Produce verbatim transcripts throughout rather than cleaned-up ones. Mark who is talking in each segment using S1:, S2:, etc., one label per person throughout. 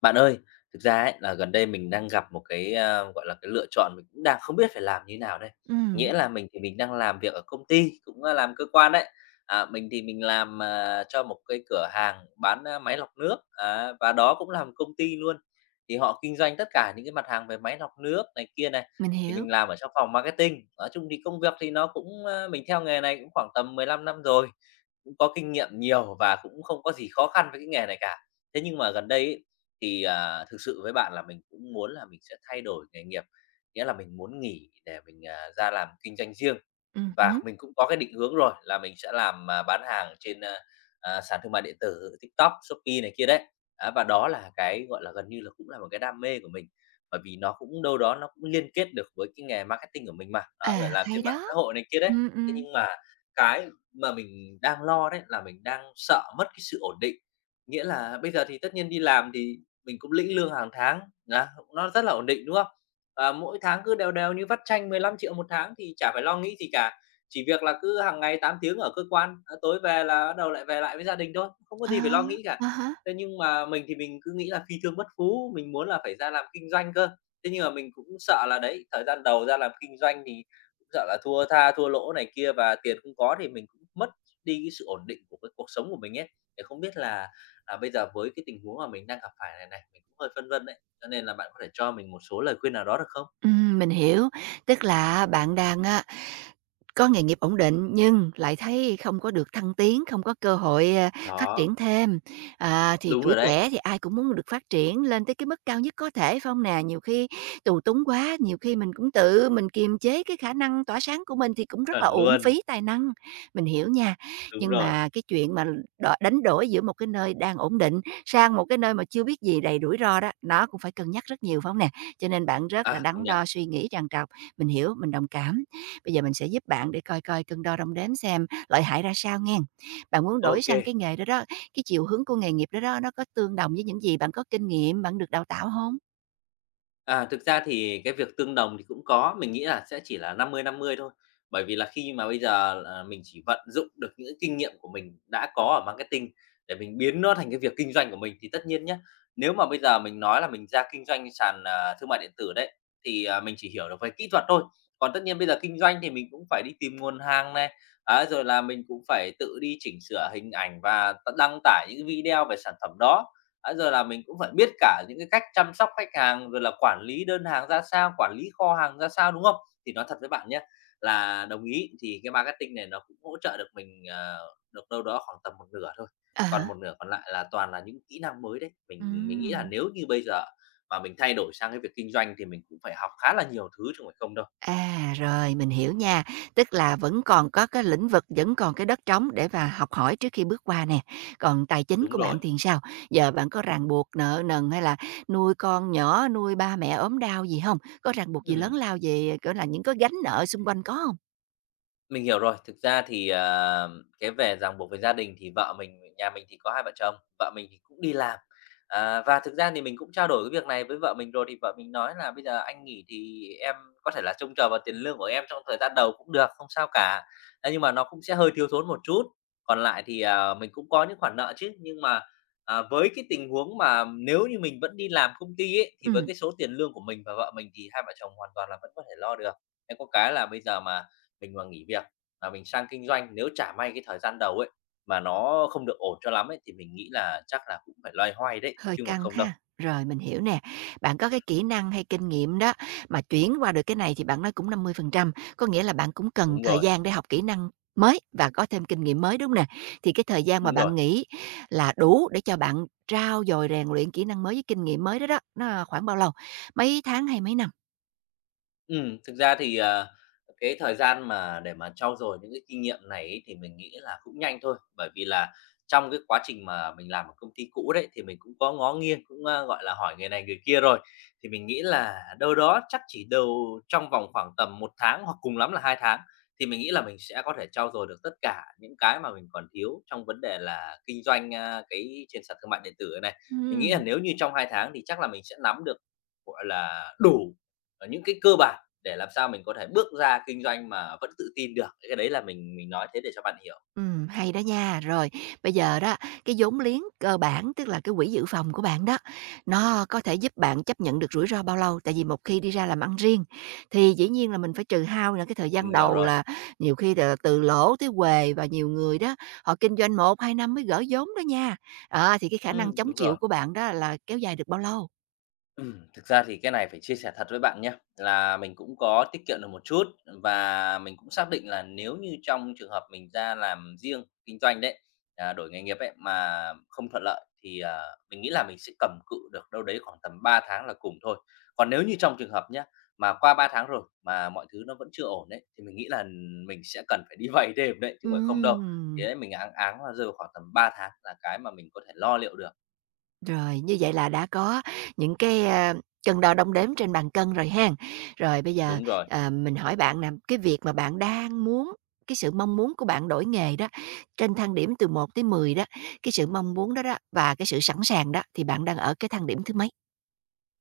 S1: Bạn ơi, thực ra ấy là gần đây mình đang gặp một cái, a, gọi là, cái lựa chọn mình cũng đang không biết phải làm như nào đây.
S2: Ừm,
S1: Nghĩa là mình thì mình đang làm việc ở công ty, cũng, a, làm cơ quan đấy. À, mình thì mình làm, à, cho một cái cửa hàng bán, a, máy lọc nước, à, và đó cũng làm công ty luôn. Thì họ kinh doanh tất cả những cái mặt hàng về máy lọc nước này kia này,
S2: mình
S1: thì
S2: hiểu.
S1: mình làm ở trong phòng marketing. Nói chung thì công việc thì nó cũng, a mình theo nghề này cũng khoảng tầm 15 năm rồi, cũng có kinh nghiệm nhiều và cũng không có gì khó khăn với cái nghề này cả. Thế nhưng mà gần đây ấy thì, à, thực sự với bạn là mình cũng muốn là mình sẽ thay đổi nghề nghiệp, nghĩa là mình muốn nghỉ để mình, à, ra làm kinh doanh riêng.
S2: Ừm hứm.
S1: Và mình cũng có cái định hướng rồi là mình sẽ làm, à, bán hàng trên, a, à, sàn thương mại điện tử TikTok, Shopee này kia đấy. Á, và đó là cái, gọi là, gần như là cũng là một cái đam mê của mình, bởi vì nó cũng đâu đó nó cũng liên kết được với cái nghề marketing của mình mà, đó, phải
S2: À,
S1: làm
S2: hay
S1: trên mạng xã
S2: đó.
S1: hội này kia đấy.
S2: Ừm,
S1: Thế
S2: ừm.
S1: nhưng mà cái mà mình đang lo đấy là mình đang sợ mất cái sự ổn định. Nghĩa là bây giờ thì tất nhiên đi làm thì mình cũng lĩnh lương hàng tháng, á, nó rất là ổn định, đúng không? Và mỗi tháng cứ đều đều như vắt chanh mười lăm triệu 1 tháng thì chả phải lo nghĩ gì cả, chỉ việc là cứ hàng ngày tám tiếng ở cơ quan, à, tối về là bắt đầu lại về lại với gia đình thôi, không có
S2: Ờ,
S1: gì phải lo nghĩ cả.
S2: à há.
S1: Thế nhưng mà mình thì mình cứ nghĩ là phi thương bất phú, mình muốn là phải ra làm kinh doanh cơ, thế nhưng mà mình cũng sợ là đấy, thời gian đầu ra làm kinh doanh thì cũng sợ là thua tha, thua lỗ này kia và tiền không có thì mình cũng mất đi cái sự ổn định của cái cuộc sống của mình ấy. Thì không biết là là bây giờ với cái tình huống mà mình đang gặp phải này này, mình cũng hơi phân vân đấy, cho nên là bạn có thể cho mình một số lời khuyên nào đó được không?
S2: Ừm, mình hiểu. Tức là á bạn đang á. Có nghề nghiệp ổn định nhưng lại thấy không có được thăng tiến, không có cơ hội, a, phát
S1: Đó,
S2: triển thêm. À, thì
S1: đúng
S2: tuổi
S1: rồi đấy,
S2: trẻ thì ai cũng muốn được phát triển lên tới cái mức cao nhất có thể, phải hông nè? Nhiều khi tù túng quá, nhiều khi mình cũng tự mình kiềm chế cái khả năng tỏa sáng của mình thì cũng rất
S1: chuẩn
S2: là uổng
S1: luôn,
S2: phí tài năng, mình hiểu nha.
S1: đúng
S2: Nhưng
S1: rồi.
S2: mà cái chuyện mà đ đánh đổi giữa một cái nơi đang ổn định sang một cái nơi mà chưa biết gì, đầy rủi ro đó, nó cũng phải cân nhắc rất nhiều, phải hông nè? Cho nên bạn rất là
S1: À,
S2: đắn
S1: công nhận.
S2: đo, suy nghĩ trằn trọc, mình hiểu, mình đồng cảm. Bây giờ mình sẽ giúp bạn để coi coi cân đo đong đếm xem lợi hại ra sao nghen. Bạn muốn đổi sang cái
S1: OK.
S2: nghề đó đó, cái chiều hướng của nghề nghiệp đó đó, nó có tương đồng với những gì bạn có kinh nghiệm, bạn được đào tạo không?
S1: À, thực ra thì cái việc tương đồng thì cũng có, mình nghĩ là sẽ chỉ là năm mươi năm mươi thôi. Bởi vì là khi mà bây giờ là mình chỉ vận dụng được những cái kinh nghiệm của mình đã có ở marketing để mình biến nó thành cái việc kinh doanh của mình thì tất nhiên nhé nếu mà bây giờ mình nói là mình ra kinh doanh sàn, à, thương mại điện tử đấy, thì, à, mình chỉ hiểu được về kỹ thuật thôi. Còn tất nhiên bây giờ kinh doanh thì mình cũng phải đi tìm nguồn hàng này, á, rồi là mình cũng phải tự đi chỉnh sửa hình ảnh và đăng tải những video về sản phẩm đó. Đã giờ là mình cũng phải biết cả những cái cách chăm sóc khách hàng, rồi là quản lý đơn hàng ra sao, quản lý kho hàng ra sao, đúng không? Thì nói thật với bạn nhé là đồng ý thì cái marketing này nó cũng hỗ trợ được mình, ờ, được đâu đó khoảng tầm một nửa thôi,
S2: Ờ há.
S1: còn một nửa còn lại là toàn là những kỹ năng mới đấy. Mình mình nghĩ là
S2: Ừm.
S1: nếu như bây giờ mà mình thay đổi sang cái việc kinh doanh thì mình cũng phải học khá là nhiều thứ chứ không phải không đâu.
S2: À, rồi, mình hiểu nha. Tức là vẫn còn có cái lĩnh vực, vẫn còn cái đất trống để mà học hỏi trước khi bước qua nè. Còn tài chính
S1: Đúng
S2: của bạn
S1: rồi.
S2: thì sao? Giờ bạn có ràng buộc nợ nần hay là nuôi con nhỏ, nuôi ba mẹ ốm đau gì không? Có ràng buộc gì lớn
S1: Ừm.
S2: lao về, gọi là, những cái gánh nợ xung quanh có không?
S1: Mình hiểu rồi. Thực ra thì, à, cái về ràng buộc với gia đình thì vợ mình nhà mình thì có hai vợ chồng, vợ mình thì cũng đi làm. À, và thực ra thì mình cũng trao đổi cái việc này với vợ mình rồi, thì vợ mình nói là "Bây giờ anh nghỉ thì em có thể là trông chờ vào tiền lương của em trong thời gian đầu cũng được, không sao cả. Thế nhưng mà nó cũng sẽ hơi thiếu thốn một chút. Còn lại thì, à, mình cũng có những khoản nợ chứ, nhưng mà, à, với cái tình huống mà nếu như mình vẫn đi làm công ty ấy, thì với
S2: Ừm.
S1: cái số tiền lương của mình và vợ mình thì hai vợ chồng hoàn toàn là vẫn có thể lo được. Cái có cái là bây giờ mà mình mà nghỉ việc và mình sang kinh doanh, nếu chả may cái thời gian đầu ấy, mà nó không được ổn cho lắm ấy, thì mình nghĩ là chắc là cũng phải loay hoay đấy,
S2: Hơi
S1: chứ không phải
S2: căng
S1: không đâu.
S2: ha. Rồi, mình hiểu nè. Bạn có cái kỹ năng hay kinh nghiệm đó, mà chuyển qua được cái này thì bạn nói cũng năm mươi phần trăm, có nghĩa là bạn cũng cần
S1: Đúng
S2: thời
S1: rồi,
S2: gian để học kỹ năng mới và có thêm kinh nghiệm mới, đúng nè? Thì cái thời gian mà
S1: đúng rồi.
S2: bạn nghĩ là đủ để cho bạn trau dồi rèn luyện kỹ năng mới với kinh nghiệm mới đó đó, nó khoảng bao lâu? Mấy tháng hay mấy năm?
S1: Ừm, thực ra thì, ờ, cái thời gian mà để mà trau dồi những cái kinh nghiệm này ấy thì mình nghĩ là cũng nhanh thôi, bởi vì là trong cái quá trình mà mình làm ở công ty cũ đấy, thì mình cũng có ngó nghiêng, cũng, a, gọi là, hỏi người này người kia rồi. Thì mình nghĩ là đâu đó chắc chỉ đâu trong vòng khoảng tầm một tháng hoặc cùng lắm là hai tháng, thì mình nghĩ là mình sẽ có thể trau dồi được tất cả những cái mà mình còn thiếu trong vấn đề là kinh doanh, a, cái trên sàn thương mại điện tử này. Mình nghĩ là
S2: Ừm.
S1: nếu như trong hai tháng thì chắc là mình sẽ nắm được, gọi là, đủ, ờ, những cái cơ bản để làm sao mình có thể bước ra kinh doanh mà vẫn tự tin được, cái đấy là mình mình nói thế để cho bạn hiểu.
S2: Ừm, hay đó nha. Rồi, bây giờ đó, cái vốn liếng cơ bản, tức là cái quỹ dự phòng của bạn đó, nó có thể giúp bạn chấp nhận được rủi ro bao lâu? Tại vì một khi đi ra làm ăn riêng thì dĩ nhiên là mình phải trừ hao là cái thời
S1: Mình
S2: gian
S1: hiểu
S2: đầu
S1: rồi.
S2: là nhiều khi là từ lỗ tới huề, và nhiều người đó, họ kinh doanh một hai năm mới gỡ vốn đó nha. Ờ, thì cái khả năng
S1: Ừm,
S2: chống
S1: đúng
S2: chịu
S1: rồi.
S2: của bạn đó là kéo dài được bao lâu?
S1: Ừm, thực ra thì cái này phải chia sẻ thật với bạn nhá, là mình cũng có tiết kiệm được một chút và mình cũng xác định là nếu như trong trường hợp mình ra làm riêng kinh doanh đấy, à, đổi nghề nghiệp ấy, mà không thuận lợi thì, à, mình nghĩ là mình sẽ cầm cự được đâu đấy khoảng tầm ba tháng là cùng thôi. Còn nếu như trong trường hợp nhá, mà qua ba tháng rồi mà mọi thứ nó vẫn chưa ổn đấy thì mình nghĩ là mình sẽ cần phải đi vay thêm đấy, chứ không phải không đâu.
S2: Ừm.
S1: Thế mình áng áng là rơi vào khoảng tầm ba tháng là cái mà mình có thể lo liệu được.
S2: Rồi, như vậy là đã có những cái, a, cân đo đong đếm trên bàn cân rồi ha. Rồi bây giờ,
S1: Đúng rồi.
S2: ờ, mình hỏi bạn nè, cái việc mà bạn đang muốn, cái sự mong muốn của bạn đổi nghề đó, trên thang điểm từ một tới mười đó, cái sự mong muốn đó đó và cái sự sẵn sàng đó, thì bạn đang ở cái thang điểm thứ mấy?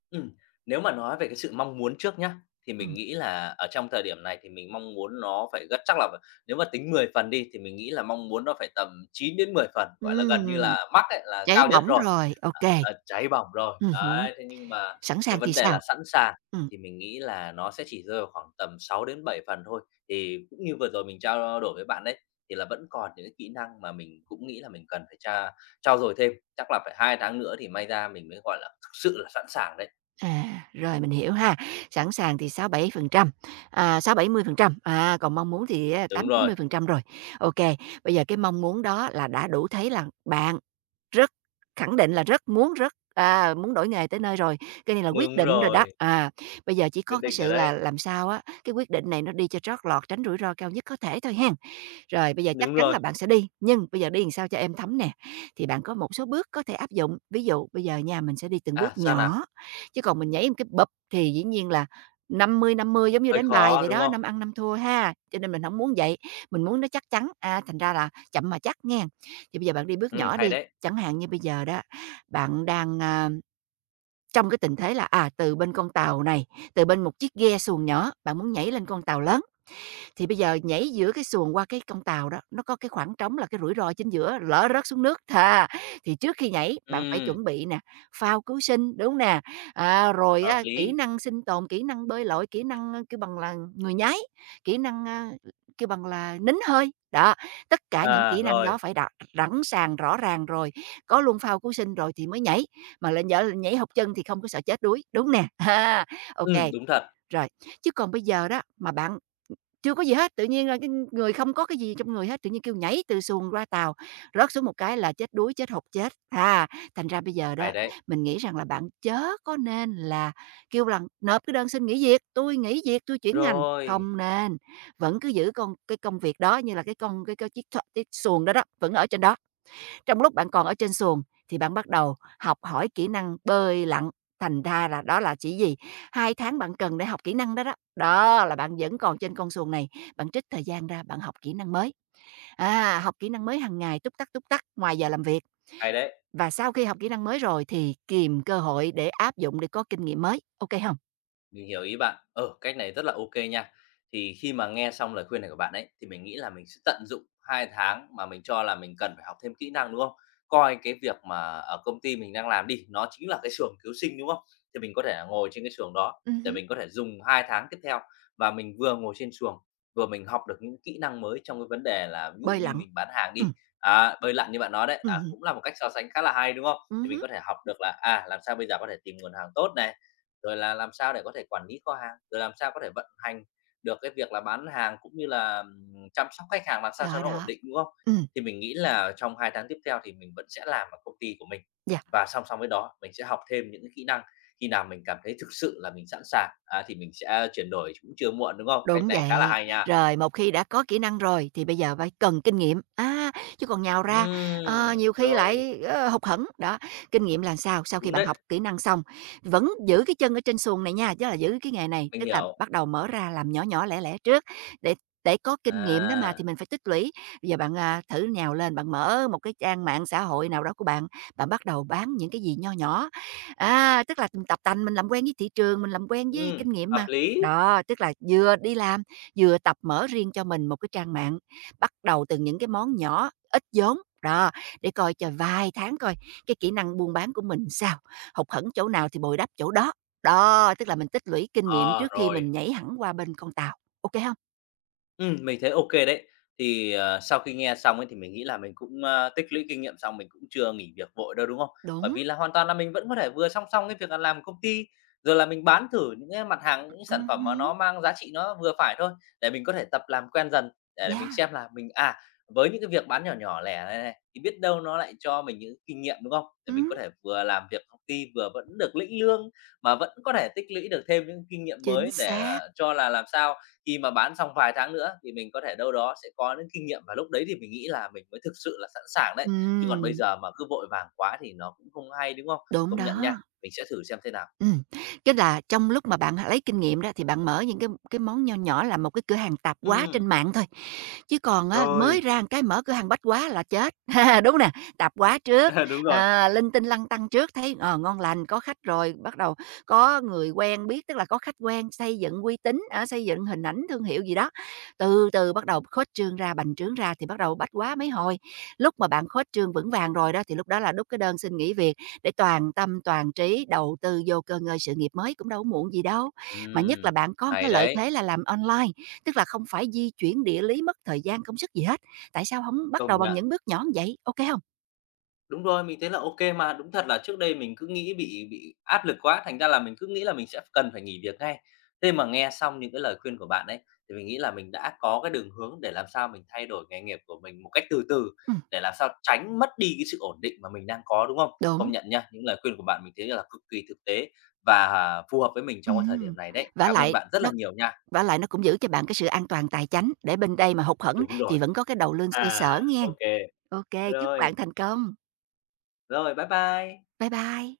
S1: Ừm, nếu mà nói về cái sự mong muốn trước nhá, thì mình
S2: Ừm.
S1: nghĩ là ở trong thời điểm này thì mình mong muốn nó phải gất chắc là nếu mà tính mười phần đi thì mình nghĩ là mong muốn nó phải tầm chín đến mười phần, gọi là, gần như
S2: Ừm,
S1: là mắc ấy, là
S2: cháy
S1: cao nhất
S2: bỏng
S1: rồi,
S2: rồi, ok.
S1: ờ, ờ, cháy bỏng rồi.
S2: Ừm,
S1: Đấy, thế nhưng mà
S2: sẵn
S1: cái
S2: sàng thì
S1: vấn đề
S2: sao?
S1: là sẵn sàng
S2: Ừm.
S1: thì mình nghĩ là nó sẽ chỉ rơi vào khoảng tầm sáu đến bảy phần thôi. Thì cũng như vừa rồi mình trao đổi với bạn đấy, thì là vẫn còn những cái kỹ năng mà mình cũng nghĩ là mình cần phải tra trau dồi thêm, chắc là phải hai tháng nữa thì may ra mình mới, gọi là, thực sự là sẵn sàng đấy.
S2: À, rồi mình hiểu ha. Sẵn sàng thì sáu-bảy phần trăm, à, sáu-bảy mươi phần trăm, à, còn mong muốn thì à, tám
S1: Đúng
S2: chín
S1: rồi,
S2: mươi phần trăm rồi. Ok, bây giờ cái mong muốn đó là đã đủ thấy là bạn rất, khẳng định là rất muốn, rất, à, muốn đổi nghề tới nơi rồi, cái này là quyết
S1: đúng
S2: định rồi đó.
S1: rồi,
S2: À, bây giờ chỉ
S1: quyết
S2: có cái
S1: định ở
S2: sự là
S1: đấy.
S2: làm sao á, cái quyết định này nó đi cho trót lọt, tránh rủi ro cao nhất có thể thôi hen. Rồi bây giờ chắc
S1: Đúng
S2: chắn là
S1: rồi.
S2: bạn sẽ đi, nhưng bây giờ đi làm sao cho em thấm nè, thì bạn có một số bước có thể áp dụng. Ví dụ bây giờ nhà mình sẽ đi từng bước
S1: À, sao nào?
S2: nhỏ, chứ còn mình nhảy một cái bập thì dĩ nhiên là năm mươi năm mươi giống như
S1: Hơi
S2: đánh bài
S1: khó,
S2: vậy
S1: đúng
S2: đó,
S1: không?
S2: năm ăn năm thua ha, cho nên mình không muốn vậy, mình muốn nó chắc chắn. À, thành ra là chậm mà chắc nghe. Thì bây giờ bạn đi bước
S1: Ừm,
S2: nhỏ
S1: hay
S2: đi.
S1: đấy.
S2: Chẳng hạn như bây giờ đó, bạn đang, a, trong cái tình thế là, à, từ bên con tàu này, từ bên một chiếc ghe xuồng nhỏ, bạn muốn nhảy lên con tàu lớn. Thì bây giờ nhảy giữa cái xuồng qua cái con tàu đó, nó có cái khoảng trống là cái rủi ro chính giữa, lỡ rớt xuống nước thà. Thì trước khi nhảy, bạn phải
S1: Ừm,
S2: chuẩn bị nè, phao cứu sinh, đúng nè? À, rồi
S1: hợp
S2: á, kỹ
S1: lý.
S2: năng sinh tồn, kỹ năng bơi lội, kỹ năng, ơ, kêu bằng là, người nhái, kỹ năng, a, kêu bằng là, nín hơi. Đó, tất cả những
S1: À,
S2: kỹ năng đó
S1: rồi.
S2: phải đặt sẵn sàng, rõ ràng rồi, có luôn phao cứu sinh rồi thì mới nhảy, mà lại nhỡ nhảy hụt chân thì không có sợ chết đuối, đúng nè? Ha, ô
S1: Ừm, đúng thật.
S2: rồi. Chứ còn bây giờ đó, mà bạn chưa có gì hết, tự nhiên là cái người không có cái gì trong người hết, tự nhiên kêu nhảy từ xuồng ra tàu, rớt xuống một cái là chết đuối, chết hụt, chết. À, thành ra bây giờ đó,
S1: Hay đấy.
S2: mình nghĩ rằng là bạn chớ có nên là kêu rằng nộp cái đơn xin nghỉ việc, tôi nghỉ việc, tôi chuyển ngành."
S1: Rồi,
S2: Không nên, vẫn cứ giữ con cái công việc đó như là cái con cái cái chiếc th cái xuồng đó đó, vẫn ở trên đó. Trong lúc bạn còn ở trên xuồng thì bạn bắt đầu học hỏi kỹ năng bơi lặn, thành ra là đó là chỉ gì? Hai tháng bạn cần để học kỹ năng đó đó. Đó là bạn vẫn còn trên con xuồng này, bạn trích thời gian ra bạn học kỹ năng mới. À, học kỹ năng mới hàng ngày túc tắc túc tắc ngoài giờ làm việc,
S1: hay đấy.
S2: và sau khi học kỹ năng mới rồi thì kìm cơ hội để áp dụng để có kinh nghiệm mới. OK không?
S1: Mình hiểu ý bạn. Ờ, cách này rất là ok nha. Thì khi mà nghe xong lời khuyên này của bạn ấy, thì mình nghĩ là mình sẽ tận dụng hai tháng mà mình cho là mình cần phải học thêm kỹ năng, đúng không? Coi cái việc mà ở công ty mình đang làm đi, nó chính là cái xưởng cứu sinh, đúng không? Thì mình có thể là ngồi trên cái xưởng đó
S2: Ừm
S1: để
S2: hứm.
S1: mình có thể dùng hai tháng tiếp theo và mình vừa ngồi trên xuồng, vừa mình học được những kỹ năng mới trong cái vấn đề là ví dụ
S2: Bơi
S1: như
S2: lặn,
S1: mình bán hàng đi,
S2: ừm,
S1: à, bơi lặn như bạn nói đấy,
S2: ừm
S1: à,
S2: hứm,
S1: cũng là một cách so sánh khá là hay, đúng không?
S2: ừm
S1: Thì mình
S2: hứm,
S1: có thể học được là, à, làm sao bây giờ có thể tìm nguồn hàng tốt này, rồi là làm sao để có thể quản lý kho hàng, rồi làm sao có thể vận hành được cái việc là bán hàng cũng như là, ừm, chăm sóc khách hàng làm sao cho
S2: đó,
S1: nó ổn
S2: đó,
S1: định, đúng không?
S2: ừm,
S1: Thì mình nghĩ là trong hai tháng tiếp theo thì mình vẫn sẽ làm ở công ty của mình
S2: yeah.
S1: và song song với đó mình sẽ học thêm những cái kỹ năng, khi nào mình cảm thấy thực sự là mình sẵn sàng, à, thì mình sẽ chuyển đổi cũng chưa muộn, đúng không? Cách
S2: Đúng
S1: này khá là
S2: vậy.
S1: hay nha.
S2: Rồi một khi đã có kỹ năng rồi thì bây giờ phải cần kinh nghiệm, À, chứ còn nhào ra, ờ,
S1: Ừm,
S2: nhiều khi
S1: rồi,
S2: lại, ơ, hụt hẫng. Đó, kinh nghiệm là sao? Sau khi
S1: đúng
S2: bạn
S1: đấy,
S2: học kỹ năng xong, vẫn giữ cái chân ở trên xuồng này nha, tức là giữ cái nghề này,
S1: mình
S2: tức là
S1: hiểu.
S2: bắt đầu mở ra làm nhỏ nhỏ lẻ lẻ trước để để có kinh nghiệm đó mà,
S1: À,
S2: thì mình phải tích lũy. Bây giờ bạn, à, thử nhào lên, bạn mở một cái trang mạng xã hội nào đó của bạn, bạn bắt đầu bán những cái gì nho nhỏ. À, tức là mình tập tành, mình làm quen với thị trường, mình làm quen với
S1: ừm,
S2: kinh nghiệm
S1: hợp
S2: mà.
S1: lý.
S2: Đó, tức là vừa đi làm, vừa tập mở riêng cho mình một cái trang mạng, bắt đầu từ những cái món nhỏ, ít vốn, đó, để coi cho vài tháng coi cái kỹ năng buôn bán của mình sao, hụt hẫng chỗ nào thì bồi đắp chỗ đó. Đó, tức là mình tích lũy kinh nghiệm
S1: Ờ,
S2: trước khi
S1: rồi.
S2: mình nhảy hẳn qua bên con tàu, ok không?
S1: Ừm, mình thấy ok đấy. Thì, ờ, sau khi nghe xong ấy thì mình nghĩ là mình cũng, a, tích lũy kinh nghiệm xong mình cũng chưa nghỉ việc vội đâu, đúng không? Bởi
S2: Đúng,
S1: vì là hoàn toàn là mình vẫn có thể vừa song song cái việc là làm công ty, rồi là mình bán thử những cái mặt hàng, những sản phẩm mà
S2: ừm,
S1: nó mang giá trị nó vừa phải thôi, để mình có thể tập làm quen dần, để để mình
S2: yeah,
S1: xem là mình, à, với những cái việc bán nhỏ nhỏ lẻ này này, thì biết đâu nó lại cho mình những kinh nghiệm, đúng không? Để mình
S2: ừm,
S1: có thể vừa làm việc công ty vừa vẫn được lĩnh lương, mà vẫn có thể tích lũy được thêm những kinh nghiệm
S2: chính
S1: mới để,
S2: xác,
S1: ờ, cho là làm sao khi mà bán xong vài tháng nữa thì mình có thể đâu đó sẽ có những kinh nghiệm và lúc đấy thì mình nghĩ là mình mới thực sự là sẵn sàng đấy. Chứ còn bây
S2: ừm,
S1: giờ mà cứ vội vàng quá thì nó cũng không hay, đúng không?
S2: đúng
S1: Công nhận
S2: đó.
S1: nha, mình sẽ thử xem thế nào.
S2: Ừm, tức là trong lúc mà bạn lấy kinh nghiệm đó thì bạn mở những cái cái món nho nhỏ là một cái cửa hàng tạp hóa
S1: Ừm.
S2: trên mạng thôi, chứ còn á, mới
S1: Rồi.
S2: ra một cái mở cửa hàng bách hóa là chết, đúng nè, tạp hóa trước,
S1: Đúng rồi.
S2: à, linh tinh lăng tăng trước thấy, ờ, ngon lành, có khách rồi, bắt đầu có người quen biết, tức là có khách quen, xây dựng uy tín, á, xây dựng hình ảnh thương hiệu gì đó. Từ từ bắt đầu khuếch trương ra, bành trướng ra thì bắt đầu bách hóa mấy hồi, lúc mà bạn khuếch trương vững vàng rồi đó thì lúc đó là đút cái đơn xin nghỉ việc, để toàn tâm, toàn trí đầu tư vô cơ ngơi sự nghiệp mới cũng đâu có muộn gì đâu. Mà nhất là
S1: Ừm,
S2: bạn có một cái
S1: hay
S2: lợi
S1: đấy,
S2: thế là làm online, tức là không phải di chuyển địa lý, mất thời gian, công sức gì hết. Tại sao không bắt đầu
S1: công
S2: bằng
S1: nhận.
S2: những bước nhỏ như vậy, ok không hông?
S1: Đúng rồi, mình thấy là ok mà. Đúng thật là trước đây mình cứ nghĩ bị bị áp lực quá, thành ra là mình cứ nghĩ là mình sẽ cần phải nghỉ việc ngay. Thế mà nghe xong những cái lời khuyên của bạn ấy, thì mình nghĩ là mình đã có cái đường hướng để làm sao mình thay đổi nghề nghiệp của mình một cách từ từ, để làm sao tránh mất đi cái sự ổn định mà mình đang có, đúng không?
S2: Ừ, đúng,
S1: Công nhận nha, những lời khuyên của bạn mình thấy là cực kỳ thực tế và à, phù hợp với mình trong cái thời
S2: ừm.
S1: điểm này đấy.
S2: Vả
S1: Cảm ơn
S2: lại
S1: bạn rất
S2: nó
S1: là nhiều nha.
S2: vả lại nó cũng giữ cho bạn cái sự an toàn tài chánh, để bên đây mà hụt hẫng
S1: Đúng
S2: thì
S1: rồi.
S2: vẫn có cái đầu lương xoay
S1: À,
S2: sở nghen.
S1: ô,
S2: Ok, chúc
S1: rồi,
S2: bạn thành công.
S1: rồi, bye bye.
S2: Bye bye.